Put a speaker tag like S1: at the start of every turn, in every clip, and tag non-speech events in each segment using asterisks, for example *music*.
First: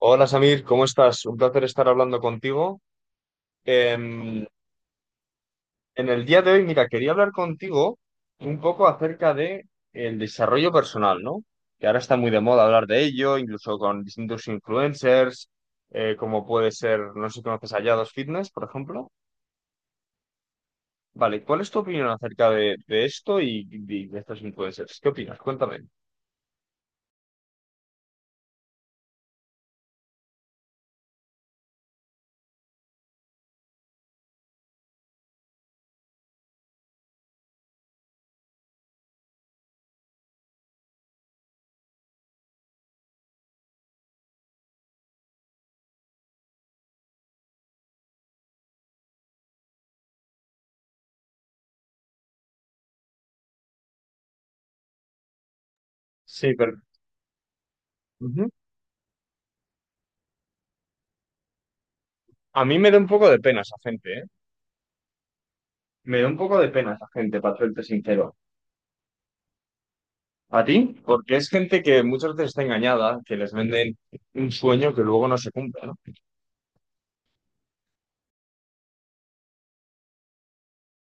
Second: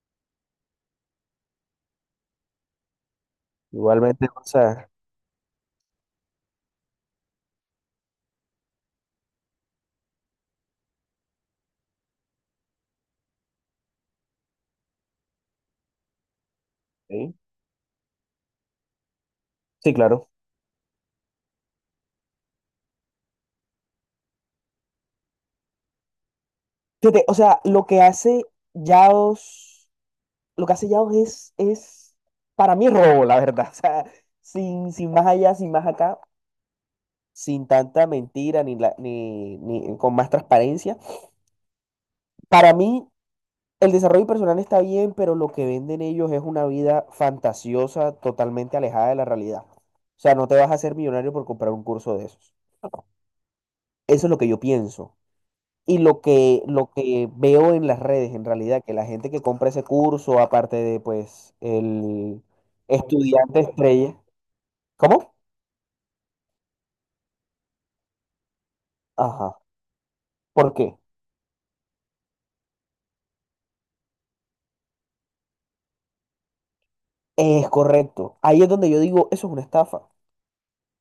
S1: Hola Samir, ¿cómo estás? Un placer estar hablando contigo.
S2: Igualmente, o
S1: Em,
S2: sea,
S1: en el día de hoy, mira, quería hablar contigo un poco acerca de el desarrollo personal, ¿no? Que ahora está muy de moda hablar de ello, incluso con distintos influencers, como puede ser, no sé
S2: sí,
S1: si conoces a Yados Fitness, por ejemplo.
S2: sí, claro.
S1: Vale, ¿cuál es tu opinión acerca de esto y de estos influencers? ¿Qué opinas? Cuéntame.
S2: Fíjate, o sea, Yaos, lo que hace Yaos es, para mí, robo, la verdad. *laughs* O sea, sin más allá, sin más acá, sin tanta mentira, ni, la, ni, ni con más transparencia. Para mí, el desarrollo personal está bien, pero lo que venden ellos es una vida fantasiosa, totalmente alejada de la realidad. O sea, no te vas a hacer millonario por comprar un curso de esos. Eso es lo que yo pienso. Y
S1: Sí, pero...
S2: lo que veo en las redes, en
S1: Ujú.
S2: realidad, que la gente que compra ese curso, aparte de, pues, el
S1: A mí me da un poco de
S2: estudiante
S1: pena esa
S2: estrella.
S1: gente, ¿eh?
S2: ¿Cómo?
S1: Me da un poco de pena esa gente, para serte sincero.
S2: Ajá.
S1: ¿A
S2: ¿Por
S1: ti?
S2: qué?
S1: Porque es gente que muchas veces está engañada, que les venden un sueño que luego no se cumple, ¿no?
S2: Es correcto. Ahí es donde yo digo, eso es una estafa.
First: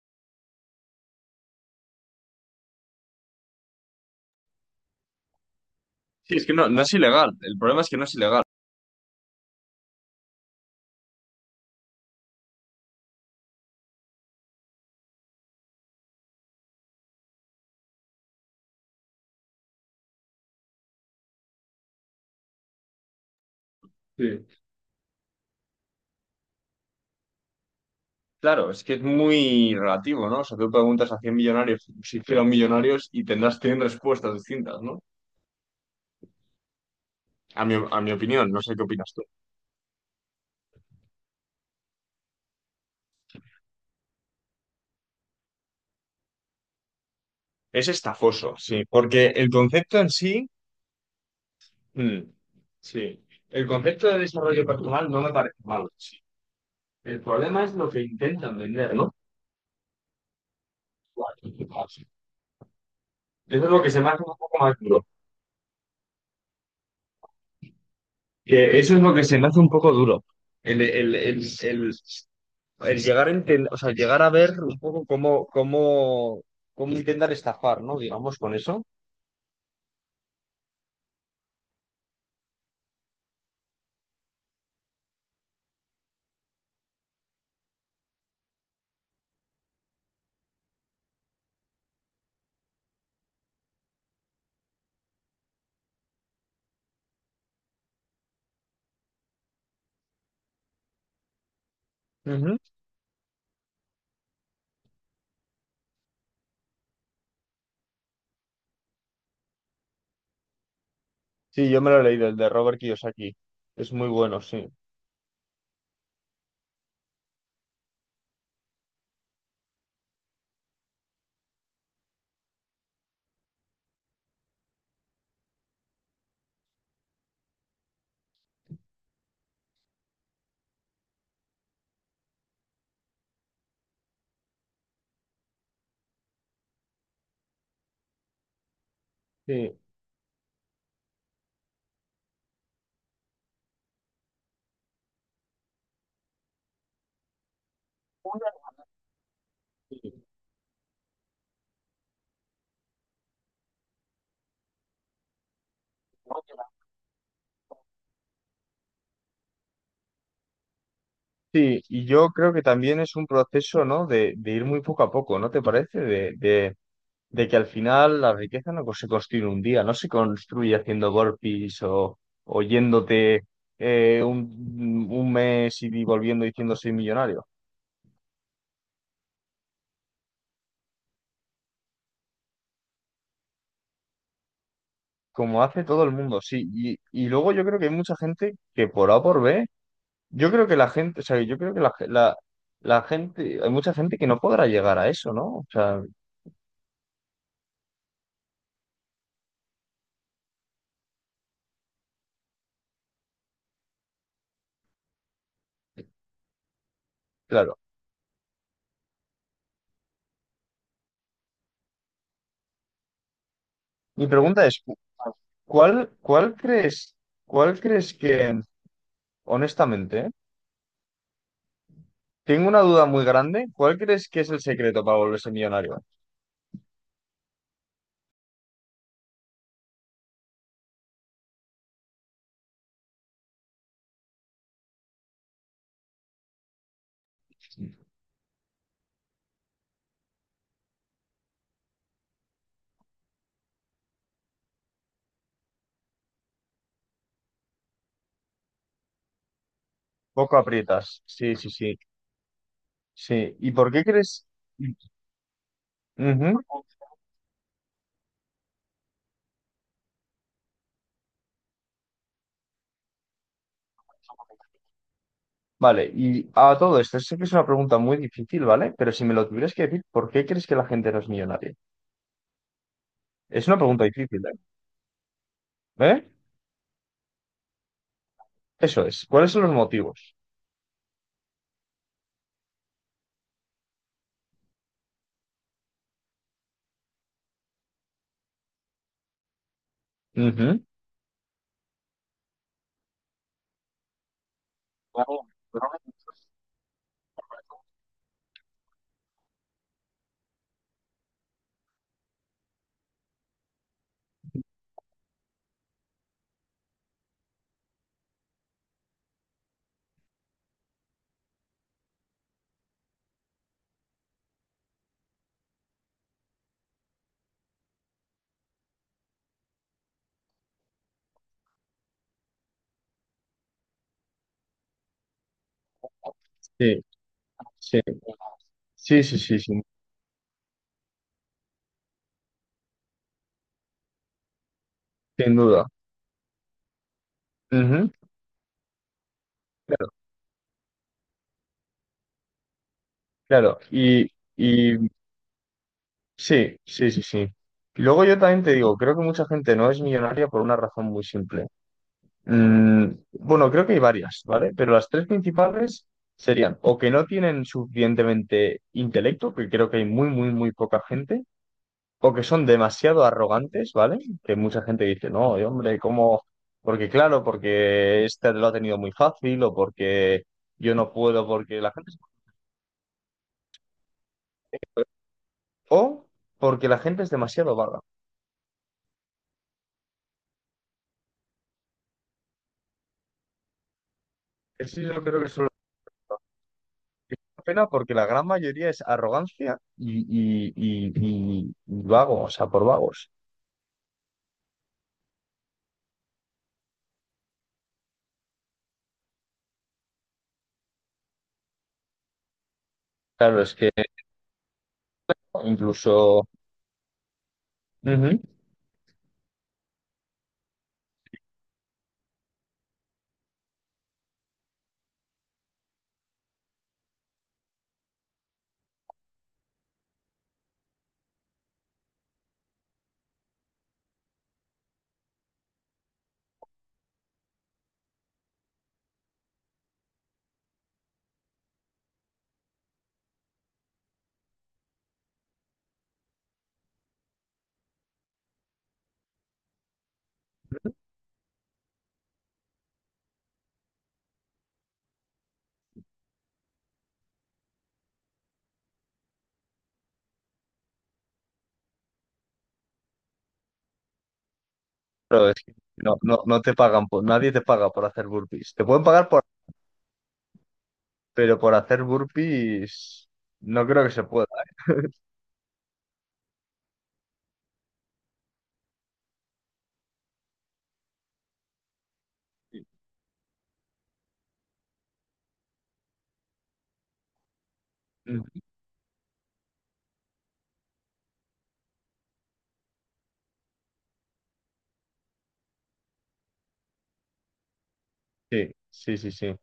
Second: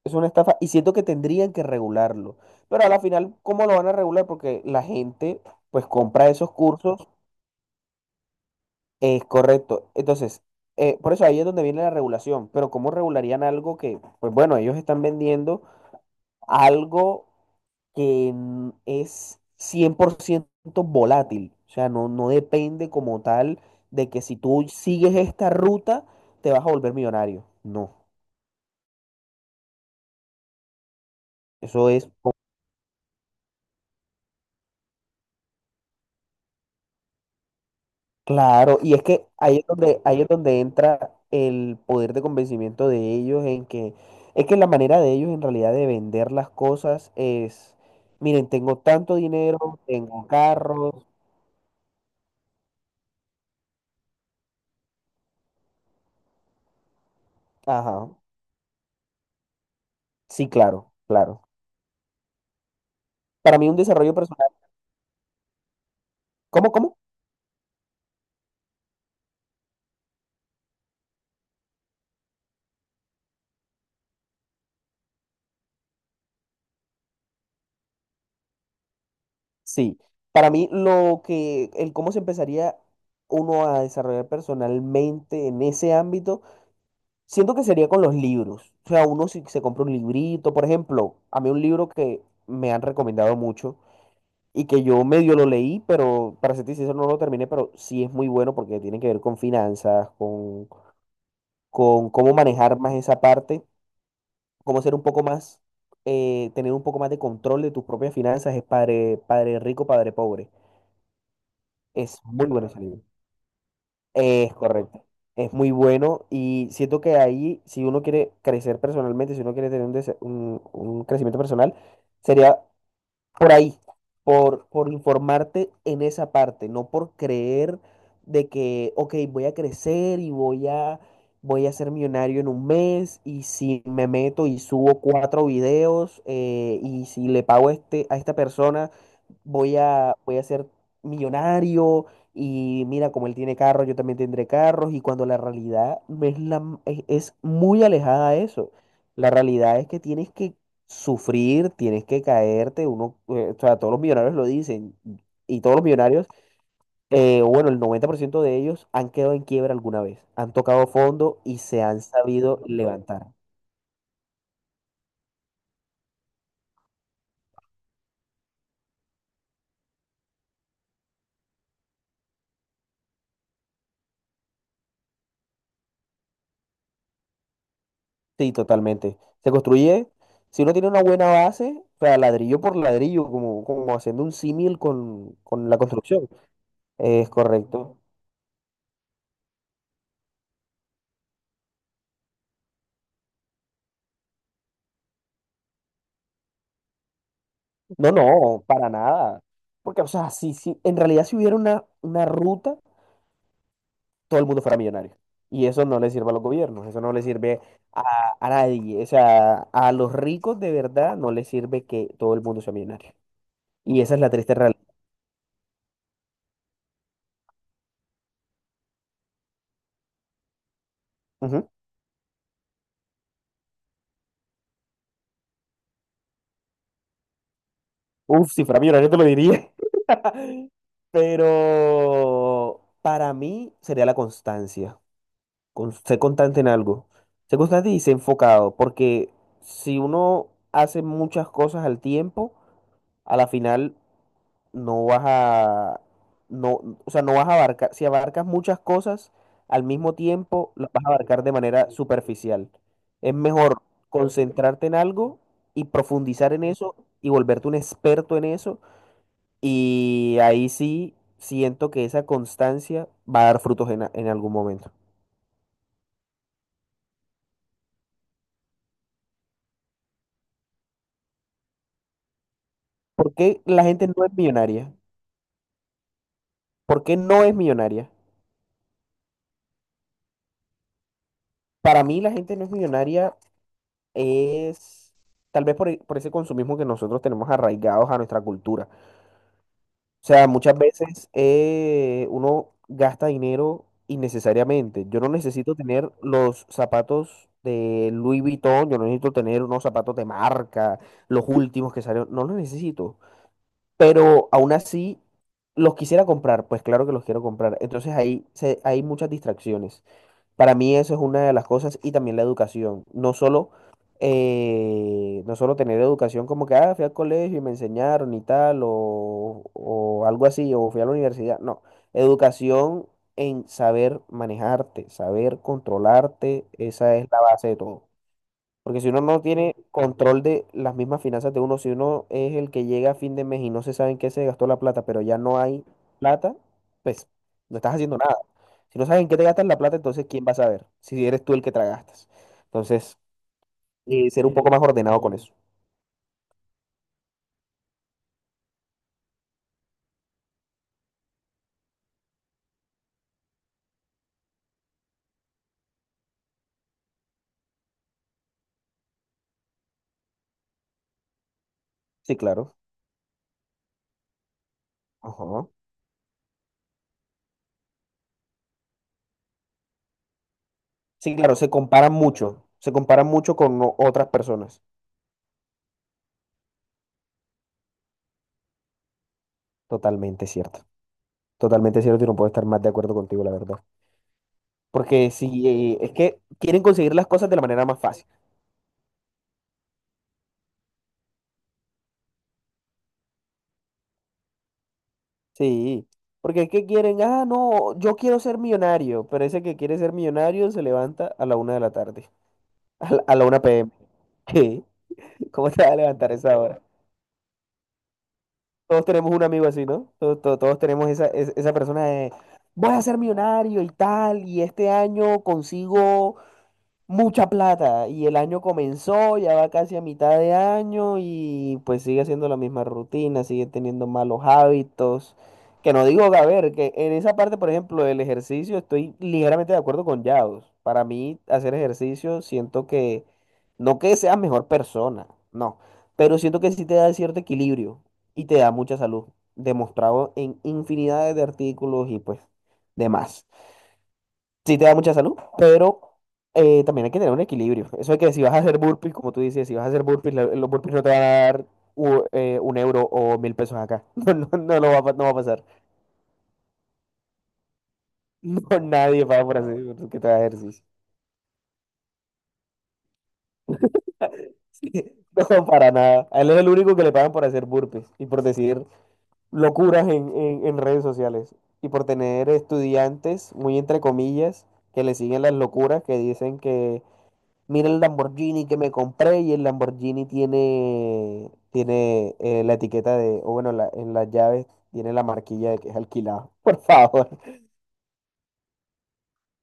S2: Es una estafa y siento que tendrían que regularlo. Pero, a la final, ¿cómo lo van a regular? Porque la gente, pues, compra
S1: Sí, es
S2: esos
S1: que no, no es
S2: cursos.
S1: ilegal. El problema es que no es ilegal.
S2: Es correcto. Entonces, por eso ahí es donde viene la regulación. Pero ¿cómo regularían algo que, pues, bueno, ellos están vendiendo algo que es 100% volátil? O sea, no, no depende como tal de que si
S1: Sí.
S2: tú sigues esta ruta te vas a volver millonario. No,
S1: Claro, es que es muy relativo, ¿no? O sea, tú preguntas a 100 millonarios
S2: eso es.
S1: si fueran millonarios y tendrás 100 respuestas distintas, ¿no? A mi opinión, no sé
S2: Claro,
S1: qué
S2: y es
S1: opinas tú.
S2: que ahí es donde entra el poder de convencimiento de ellos, en que es que la manera de ellos en realidad de vender las cosas es:
S1: Es
S2: miren,
S1: estafoso,
S2: tengo
S1: sí,
S2: tanto
S1: porque el
S2: dinero,
S1: concepto en
S2: tengo
S1: sí,
S2: carros.
S1: mm, sí, el concepto de desarrollo personal no me parece malo, sí. El problema es lo que
S2: Ajá,
S1: intentan vender, ¿no?
S2: sí, claro, claro. Para
S1: Eso es
S2: mí un
S1: lo que se me
S2: desarrollo
S1: hace un
S2: personal,
S1: poco más duro.
S2: ¿cómo, cómo?
S1: Que eso es lo que se me hace un poco duro. El, el, el, el, el llegar a o sea, llegar a ver un poco cómo intentar estafar, ¿no? Digamos, con eso.
S2: Sí, para mí el cómo se empezaría uno a desarrollar personalmente en ese ámbito, siento que sería con los libros. O sea, uno si se compra un librito, por ejemplo, a mí un libro que me han recomendado mucho y que yo medio lo leí, pero, para ser sincero, no lo terminé, pero sí es muy bueno porque tiene que ver con finanzas, con cómo
S1: Ujú.
S2: manejar más esa parte, cómo ser un poco más, tener un poco más de control de tus propias finanzas, es Padre, Padre Rico, Padre Pobre.
S1: Sí, yo me lo he
S2: Es
S1: leído, el
S2: muy
S1: de
S2: bueno
S1: Robert
S2: ese libro.
S1: Kiyosaki. Es muy bueno,
S2: Es
S1: sí.
S2: correcto. Es muy bueno y siento que ahí, si uno quiere crecer personalmente, si uno quiere tener un crecimiento personal, sería por ahí, por informarte en esa parte, no por creer de que, ok, voy a crecer y voy a, voy a ser millonario en un mes y si me meto y subo cuatro videos y si le pago a este, a esta persona,
S1: Sí.
S2: voy a ser millonario y mira, como él tiene carros, yo también tendré carros. Y cuando la realidad no es, es muy alejada a
S1: Una-
S2: eso. La realidad es que tienes que sufrir, tienes que caerte, uno, o sea, todos los millonarios lo dicen, y todos los millonarios, bueno, el 90% de ellos han quedado en quiebra alguna vez, han tocado fondo y
S1: Sí,
S2: se han
S1: y yo creo que
S2: sabido
S1: también es un
S2: levantar.
S1: proceso, ¿no? De ir muy poco a poco, ¿no te parece? De que al final la riqueza no se construye en un día, no se construye haciendo burpees o yéndote un mes y volviendo diciendo soy millonario,
S2: Sí, totalmente. Se construye, si uno tiene una buena base, o sea, ladrillo por ladrillo, como, como haciendo un símil con,
S1: como
S2: con la
S1: hace todo el
S2: construcción,
S1: mundo, sí. Y
S2: es
S1: luego yo creo que hay
S2: correcto.
S1: mucha gente que por A o por B, yo creo que la gente, o sea, yo creo que la gente, hay mucha gente que no podrá llegar a eso, ¿no? O sea,
S2: No, no, para nada. Porque, o sea, si en realidad, si hubiera una ruta, todo el mundo fuera millonario. Y eso no le sirve a los gobiernos, eso no le sirve
S1: claro.
S2: a nadie. O sea, a los ricos de verdad no les sirve que todo el mundo sea millonario. Y esa es
S1: Mi
S2: la triste
S1: pregunta
S2: realidad.
S1: es: ¿cuál, cuál crees, cuál crees que, honestamente...
S2: Ujú.
S1: Tengo una duda muy grande. ¿Cuál crees que es el secreto para volverse millonario?
S2: Uf, si fuera millonario te lo diría. *laughs* Pero para mí sería la constancia. Con, ser constante en algo. Ser constante y ser enfocado. Porque si uno hace muchas cosas al tiempo, a la final no vas a, no, o sea, no vas a abarcar, si abarcas muchas cosas al mismo
S1: Poco
S2: tiempo, las vas a
S1: aprietas.
S2: abarcar de
S1: Sí, sí,
S2: manera
S1: sí.
S2: superficial. Es
S1: Sí. ¿Y
S2: mejor
S1: por qué crees?
S2: concentrarte en algo y profundizar
S1: Ujú.
S2: en eso y volverte un experto en eso. Y ahí sí siento que esa constancia va a dar frutos en, en algún momento.
S1: Vale, y a todo esto, sé que es una pregunta muy difícil, ¿vale? Pero si me lo tuvieras que decir, ¿por qué crees que la gente no es millonaria?
S2: ¿Por qué
S1: Es una
S2: la
S1: pregunta
S2: gente no es
S1: difícil, ¿eh?
S2: millonaria?
S1: ¿Eh?
S2: ¿Por qué no es millonaria?
S1: Eso es. ¿Cuáles son los motivos?
S2: Para mí la gente no es millonaria es tal vez por, por ese consumismo que nosotros tenemos arraigados a nuestra cultura. O sea, muchas
S1: Ujú.
S2: veces uno gasta dinero innecesariamente. Yo no necesito tener los zapatos de Louis Vuitton, yo no necesito tener unos zapatos de marca, los últimos que salieron, no los necesito. Pero aún así, los quisiera comprar, pues claro que los quiero comprar. Entonces, ahí hay muchas distracciones. Para mí eso es una de las cosas, y también la educación. No solo, no solo tener educación como que, ah, fui al colegio y me enseñaron y tal, o algo así, o fui a la universidad. No, educación en saber manejarte, saber controlarte,
S1: Sí,
S2: esa es la base de
S1: sí.
S2: todo. Porque si uno
S1: Sí, sí,
S2: no
S1: sí,
S2: tiene
S1: sí,
S2: control de las mismas finanzas de uno, si uno es el que llega a fin de mes y no se sabe en qué se gastó la plata, pero ya
S1: sin
S2: no hay
S1: duda.
S2: plata, pues no estás
S1: Ujú.
S2: haciendo nada. Si no sabes en qué te gastas la plata,
S1: Claro,
S2: entonces ¿quién va a saber? Si eres tú el que te la gastas. Entonces,
S1: claro. Y,
S2: ser un poco más
S1: y
S2: ordenado con eso.
S1: Sí, sí, sí, sí. Y luego yo también te digo, creo que mucha gente no es millonaria por una razón muy simple. Mm, bueno, creo que hay varias, ¿vale? Pero las tres principales serían o que no tienen suficientemente intelecto, que creo que hay muy, muy, muy poca gente, o
S2: Sí,
S1: que son
S2: claro.
S1: demasiado arrogantes, ¿vale? Que mucha gente dice, no, y
S2: Ajá.
S1: hombre, ¿cómo? Porque claro, porque este lo ha tenido muy fácil, o porque yo no
S2: Sí,
S1: puedo,
S2: claro, se
S1: porque la
S2: comparan
S1: gente...
S2: mucho. Se comparan mucho con otras personas.
S1: O porque la gente es demasiado vaga.
S2: Totalmente cierto. Totalmente cierto y no puedo estar más de acuerdo contigo, la verdad.
S1: Eso yo
S2: Porque
S1: creo que son.
S2: si es que quieren conseguir las
S1: Es
S2: cosas de la
S1: una
S2: manera
S1: pena
S2: más
S1: porque
S2: fácil.
S1: la gran mayoría es arrogancia y vago, o sea, por vagos.
S2: Sí, porque ¿qué quieren? Ah, no, yo quiero ser millonario, pero ese que quiere ser millonario se levanta a la una de la tarde, *laughs* a la
S1: Claro, es
S2: 1
S1: que
S2: p.m. ¿Qué? ¿Cómo te vas a levantar a
S1: incluso...
S2: esa hora?
S1: Ujú.
S2: Todos tenemos un amigo así, ¿no? Todos, todos, todos tenemos esa, esa persona de, voy a ser millonario y tal, y este año consigo mucha plata, y el año comenzó, ya va casi a mitad de año y pues sigue haciendo la misma rutina, sigue teniendo malos hábitos. Que no digo, a ver, que en esa parte, por ejemplo, del ejercicio estoy ligeramente de acuerdo con Yaos. Para mí, hacer ejercicio siento que, no que seas mejor persona, no, pero siento que sí te da cierto equilibrio y te da mucha salud, demostrado en infinidades de artículos, y pues demás, sí te da mucha salud, pero también hay que tener un equilibrio. Eso de que si vas a hacer burpees, como tú dices, si vas a hacer burpees, los burpees no te van a dar un euro o mil pesos acá. *laughs* No, no no lo va, a pa- no va a
S1: Pero es
S2: pasar.
S1: que
S2: *laughs*
S1: no, no, no te pagan, por, nadie te paga por hacer
S2: No,
S1: burpees. Te pueden
S2: nadie
S1: pagar por...
S2: paga por hacer por que te haga ejercicio.
S1: Pero por hacer burpees no creo que se pueda.
S2: *laughs* No, para nada. A él es el único que le pagan por hacer burpees y por decir locuras en, en redes sociales, y por tener estudiantes, muy entre comillas, que le siguen las locuras que dicen que: mira el
S1: Mm,
S2: Lamborghini que me compré. Y el Lamborghini tiene, tiene la etiqueta de, o bueno, en las llaves tiene la marquilla de que es alquilado. *laughs* Por favor.
S1: sí, sí, sí, sí.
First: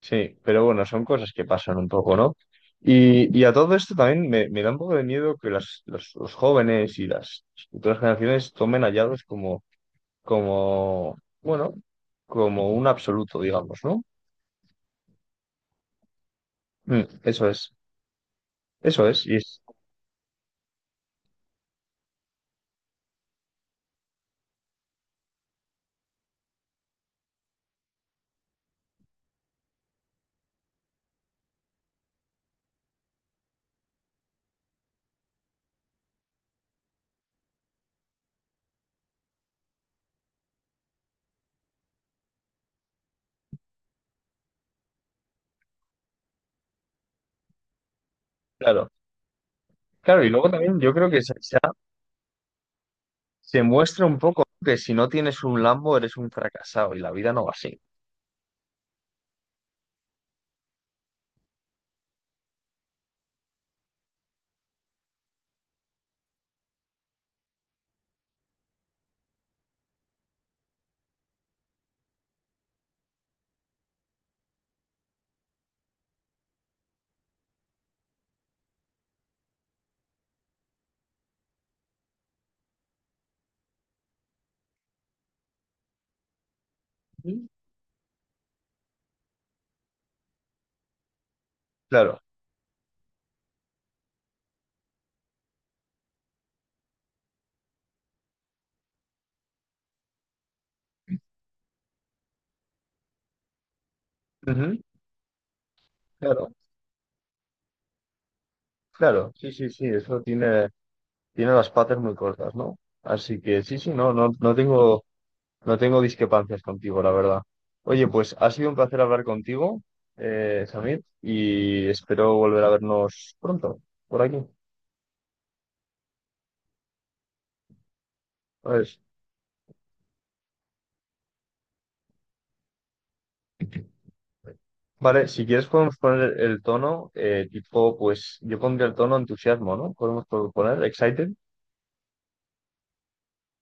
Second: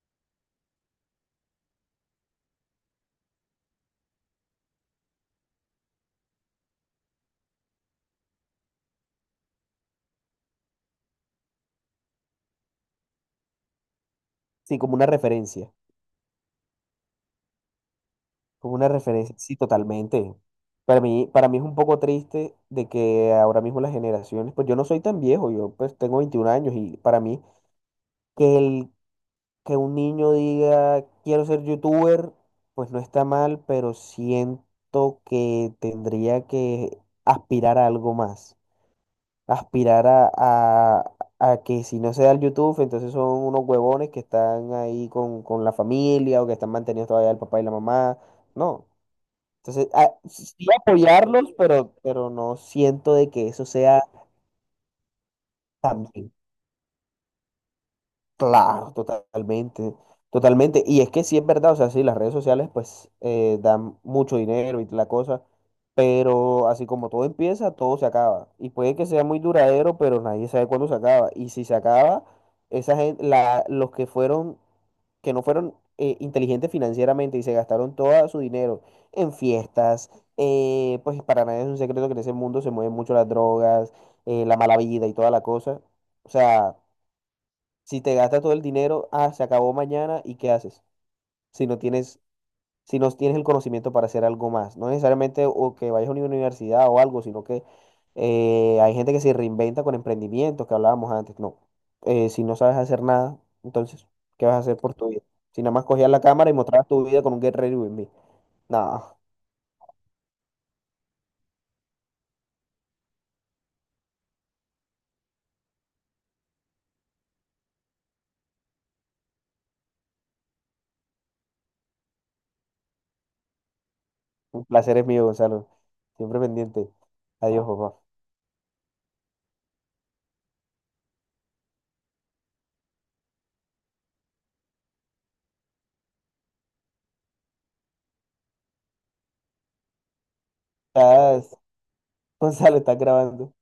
S1: Sí, pero bueno, son cosas que pasan un poco, ¿no? Y a todo esto también me da un poco de miedo que los jóvenes y las futuras generaciones tomen hallazgos como... como, bueno, como un absoluto, digamos, ¿no?
S2: Sí, como una referencia.
S1: Mm,
S2: Como una
S1: eso es,
S2: referencia.
S1: y
S2: Sí,
S1: es,
S2: totalmente. Para mí es un poco triste de que ahora mismo las generaciones, pues yo no soy tan viejo, yo pues tengo 21 años, y para mí que el que un niño diga quiero ser youtuber, pues no está mal, pero siento que tendría que aspirar a algo más. Aspirar a, a que si no se da el YouTube, entonces son unos huevones que están ahí con la familia o que están mantenidos todavía el papá y la mamá. No.
S1: claro.
S2: Entonces,
S1: Claro, y
S2: sí,
S1: luego
S2: sí
S1: también yo creo que se,
S2: apoyarlos,
S1: se ha-
S2: pero no siento de que
S1: se
S2: eso sea
S1: muestra un poco que si no tienes un Lambo eres un
S2: también.
S1: fracasado y la vida no va así.
S2: Claro, totalmente, totalmente. Y es que sí es verdad, o sea, sí, las redes sociales pues dan mucho dinero y la cosa, pero así como todo empieza, todo se acaba. Y puede que sea muy duradero, pero nadie sabe cuándo se acaba. Y si se acaba, esa gente, la, los que fueron, que no fueron inteligentes financieramente y se gastaron todo su dinero en fiestas, pues para nadie es un secreto que en ese mundo se mueven mucho las drogas, la mala vida y toda la cosa. O sea...
S1: Ujú.
S2: Si te gastas todo el dinero, ah, se acabó mañana, ¿y qué haces? Si no tienes,
S1: Claro,
S2: si no tienes el conocimiento para hacer algo más, no necesariamente o que vayas a una universidad o algo, sino que hay gente que se reinventa con emprendimientos que hablábamos antes. No. Si no sabes hacer nada, entonces, ¿qué vas a hacer
S1: ujú,
S2: por tu vida? Si nada más cogías la cámara
S1: claro,
S2: y mostrabas tu vida con un Get Ready With Me. No,
S1: claro, sí, sí, sí, eso tiene, tiene las patas muy cortas, ¿no? Así que sí, sí, no, no, no tengo... No tengo discrepancias contigo, la verdad. Oye, pues ha sido un placer hablar contigo, Samir, y espero volver a vernos pronto, por aquí.
S2: un placer es mío, Gonzalo. Siempre pendiente. Adiós, papá.
S1: Pues, vale, si quieres podemos poner el tono, tipo, pues yo pondría el tono entusiasmo, ¿no? Podemos poner excited.
S2: Estás... *laughs* Gonzalo, estás grabando.